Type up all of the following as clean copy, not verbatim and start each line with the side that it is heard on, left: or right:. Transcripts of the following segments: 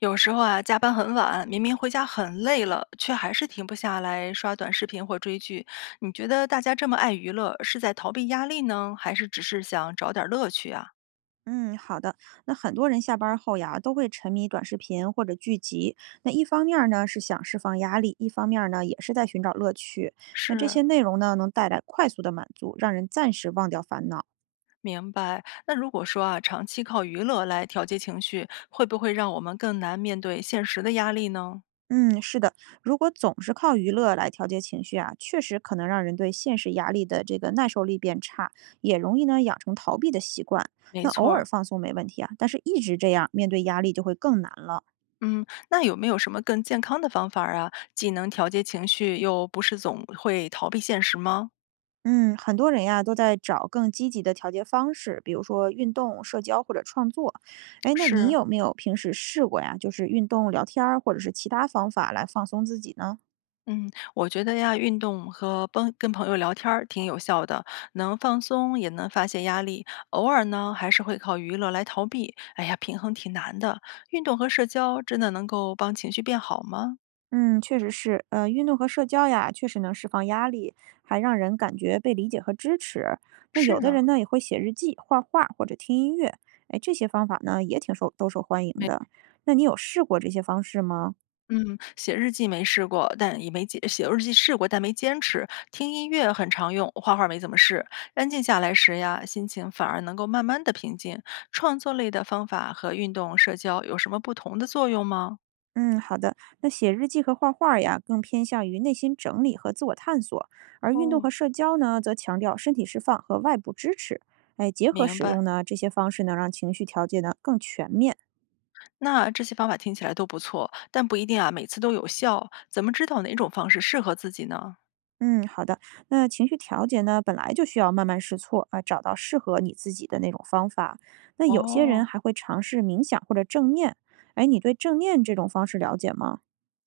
left: 有时候啊，加班很晚，明明回家很累了，却还是停不下来刷短视频或追剧。你觉得大家这么爱娱乐，是在逃避压力呢，还是只是想找点儿乐趣啊？
right: 嗯，好的。那很多人下班儿后呀，都会沉迷短视频或者剧集。那一方面儿呢是想释放压力，一方面儿呢也是在寻找乐趣。那这
left: 是，
right: 些内容呢，能带来快速的满足，让人暂时忘掉烦恼。
left: 明白。那如果说啊，长期靠娱乐来调节情绪，会不会让我们更难面对现实的压力呢？
right: 嗯，是的，如果总是靠娱乐来调节情绪啊，确实可能让人对现实压力的这个耐受力变差，也容易呢养成逃避的习惯。
left: 没
right: 那
left: 错
right: 偶尔
left: 儿。
right: 放松没问题啊，但是一直这样，面对压力就会更难了。
left: 嗯，那有没有什么更健康的方法儿啊？既能调节情绪，又不是总会逃避现实吗？
right: 嗯，很多人呀都在找更积极的调节方式，比如说运动、社交或者创作。哎，那你
left: 是。
right: 有没有平时试过呀？就是运动、聊天儿，或者是其他方法来放松自己呢？
left: 嗯，我觉得呀，运动和帮跟朋友聊天儿挺有效的，能放松，也能发泄压力。偶尔呢，还是会靠娱乐来逃避。哎呀，平衡挺难的。运动和社交真的能够帮情绪变好吗？
right: 嗯，确实是，运动和社交呀，确实能释放压力，还让人感觉被理解和支持。那
left: 是
right: 有的
left: 呢，
right: 人呢也会写日记、画画或者听音乐，哎，这些方法呢也挺受都受欢迎
left: 没，
right: 的。那你有试过这些方式吗？
left: 嗯，写日记没试过，但也没坚，写日记试过，但没坚持。听音乐很常用，画画没怎么试。安静下来时呀，心情反而能够慢慢的平静。创作类的方法和运动、社交有什么不同的作用吗？
right: 嗯，好的。那写日记和画画儿呀，更偏向于内心整理和自我探索，而运动
left: 哦，
right: 和社交呢，则强调身体释放和外部支持。哎，结合
left: 明
right: 使
left: 白。
right: 用呢，这些方式能让情绪调节呢更全面。
left: 那这些方法听起来都不错，但不一定啊，每次都有效。怎么知道哪种方式适合自己呢？
right: 嗯，好的。那情绪调节呢，本来就需要慢慢试错啊，找到适合你自己的那种方法。那有些人
left: 哦，
right: 还会尝试冥想或者正念。哎，你对正念这种方式了解吗？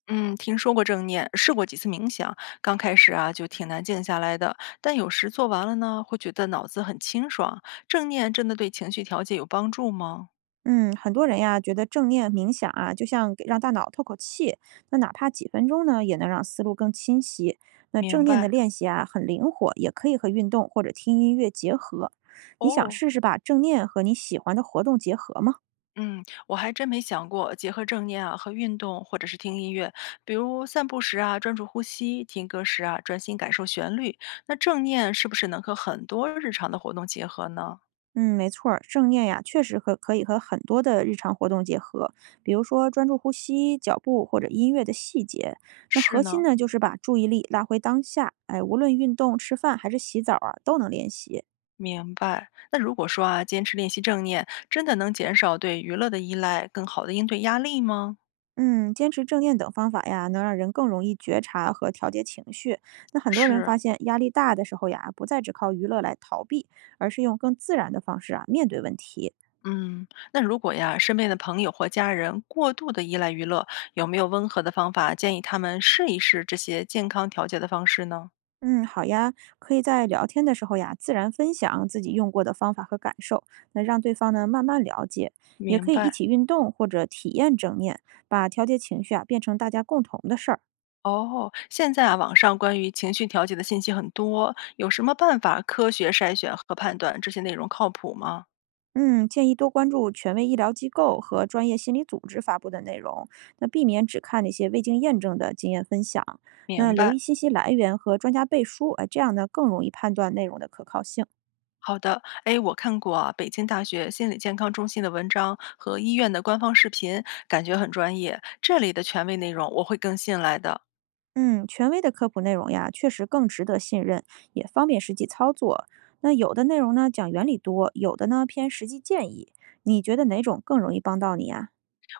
left: 嗯，听说过正念，试过几次冥想，刚开始啊就挺难静下来的，但有时做完了呢，会觉得脑子很清爽。正念真的对情绪调节有帮助吗？
right: 嗯，很多人呀觉得正念冥想啊，就像让大脑透口气，那哪怕几分钟呢，也能让思路更清晰。那
left: 明
right: 正念的
left: 白。
right: 练习啊，很灵活，也可以和运动或者听音乐结合。你想
left: 哦，
right: 试试把正念和你喜欢的活动结合吗？
left: 嗯，我还真没想过结合正念啊和运动，或者是听音乐，比如散步时啊专注呼吸，听歌时啊专心感受旋律。那正念是不是能和很多日常的活动结合呢？
right: 嗯，没错儿，正念呀，确实可以和很多的日常活动结合，比如说专注呼吸、脚步或者音乐的细节。那
left: 是
right: 核心
left: 呢，
right: 呢，就是把注意力拉回当下，哎，无论运动、吃饭还是洗澡啊，都能练习。
left: 明白。那如果说啊坚持练习正念，真的能减少对娱乐的依赖，更好的应对压力吗？
right: 嗯，坚持正念等方法呀，能让人更容易觉察和调节情绪。那很多人
left: 是。
right: 发现压力大的时候呀，不再只靠娱乐来逃避，而是用更自然的方式啊面对问题。
left: 嗯，那如果呀，身边的朋友或家人过度的依赖娱乐，有没有温和的方法建议他们试一试这些健康调节的方式呢？
right: 嗯，好呀，可以在聊天的时候呀，自然分享自己用过的方法和感受，那让对方呢慢慢了解。也
left: 明
right: 可以一
left: 白。
right: 起运动或者体验正念，把调节情绪啊变成大家共同的事儿。
left: 哦，现在啊，网上关于情绪调节的信息很多，有什么办法科学筛选和判断这些内容靠谱吗？
right: 嗯，建议多关注权威医疗机构和专业心理组织发布的内容，那避免只看那些未经验证的经验分享。那
left: 明
right: 留意
left: 白，
right: 信息来源和专家背书，哎，这样呢更容易判断内容的可靠性。
left: 好的。哎，我看过啊，北京大学心理健康中心的文章和医院的官方视频，感觉很专业。这里的权威内容我会更信赖的。
right: 嗯，权威的科普内容呀，确实更值得信任，也方便实际操作。那有的内容呢讲原理多，有的呢偏实际建议。你觉得哪种更容易帮到你呀？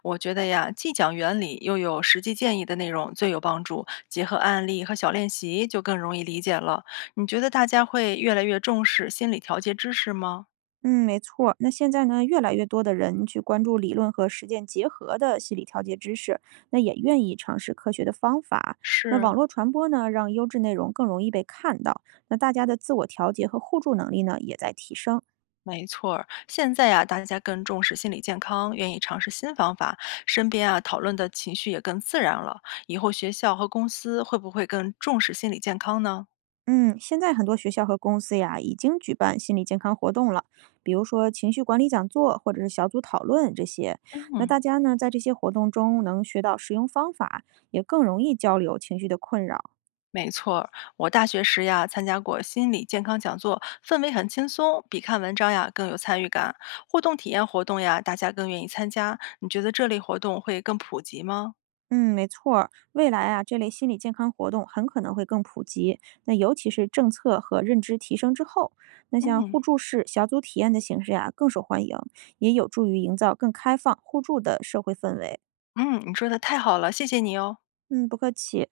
left: 我觉得呀，既讲原理又有实际建议的内容最有帮助，结合案例和小练习就更容易理解了。你觉得大家会越来越重视心理调节知识吗？
right: 嗯，没错。那现在呢，越来越多的人去关注理论和实践结合的心理调节知识，那也愿意尝试科学的方法。那
left: 是，
right: 网络传播呢，让优质内容更容易被看到。那大家的自我调节和互助能力呢，也在提升。
left: 没错儿，现在呀，大家更重视心理健康，愿意尝试新方法，身边啊讨论的情绪也更自然了。以后学校和公司会不会更重视心理健康呢？
right: 嗯，现在很多学校和公司呀，已经举办心理健康活动了，比如说情绪管理讲座或者是小组讨论这些。那
left: 嗯，
right: 大家呢，在这些活动中能学到实用方法，也更容易交流情绪的困扰。
left: 没错儿，我大学时呀参加过心理健康讲座，氛围很轻松，比看文章呀更有参与感。互动体验活动呀，大家更愿意参加。你觉得这类活动会更普及吗？
right: 嗯，没错儿未来啊，这类心理健康活动很可能会更普及。那尤其是政策和认知提升之后，那像
left: 嗯
right: 互助式小组体验的形式呀、更受欢迎，也有助于营造更开放、互助的社会氛围。
left: 嗯，你说的太好了，谢谢你哦。
right: 嗯，不客气。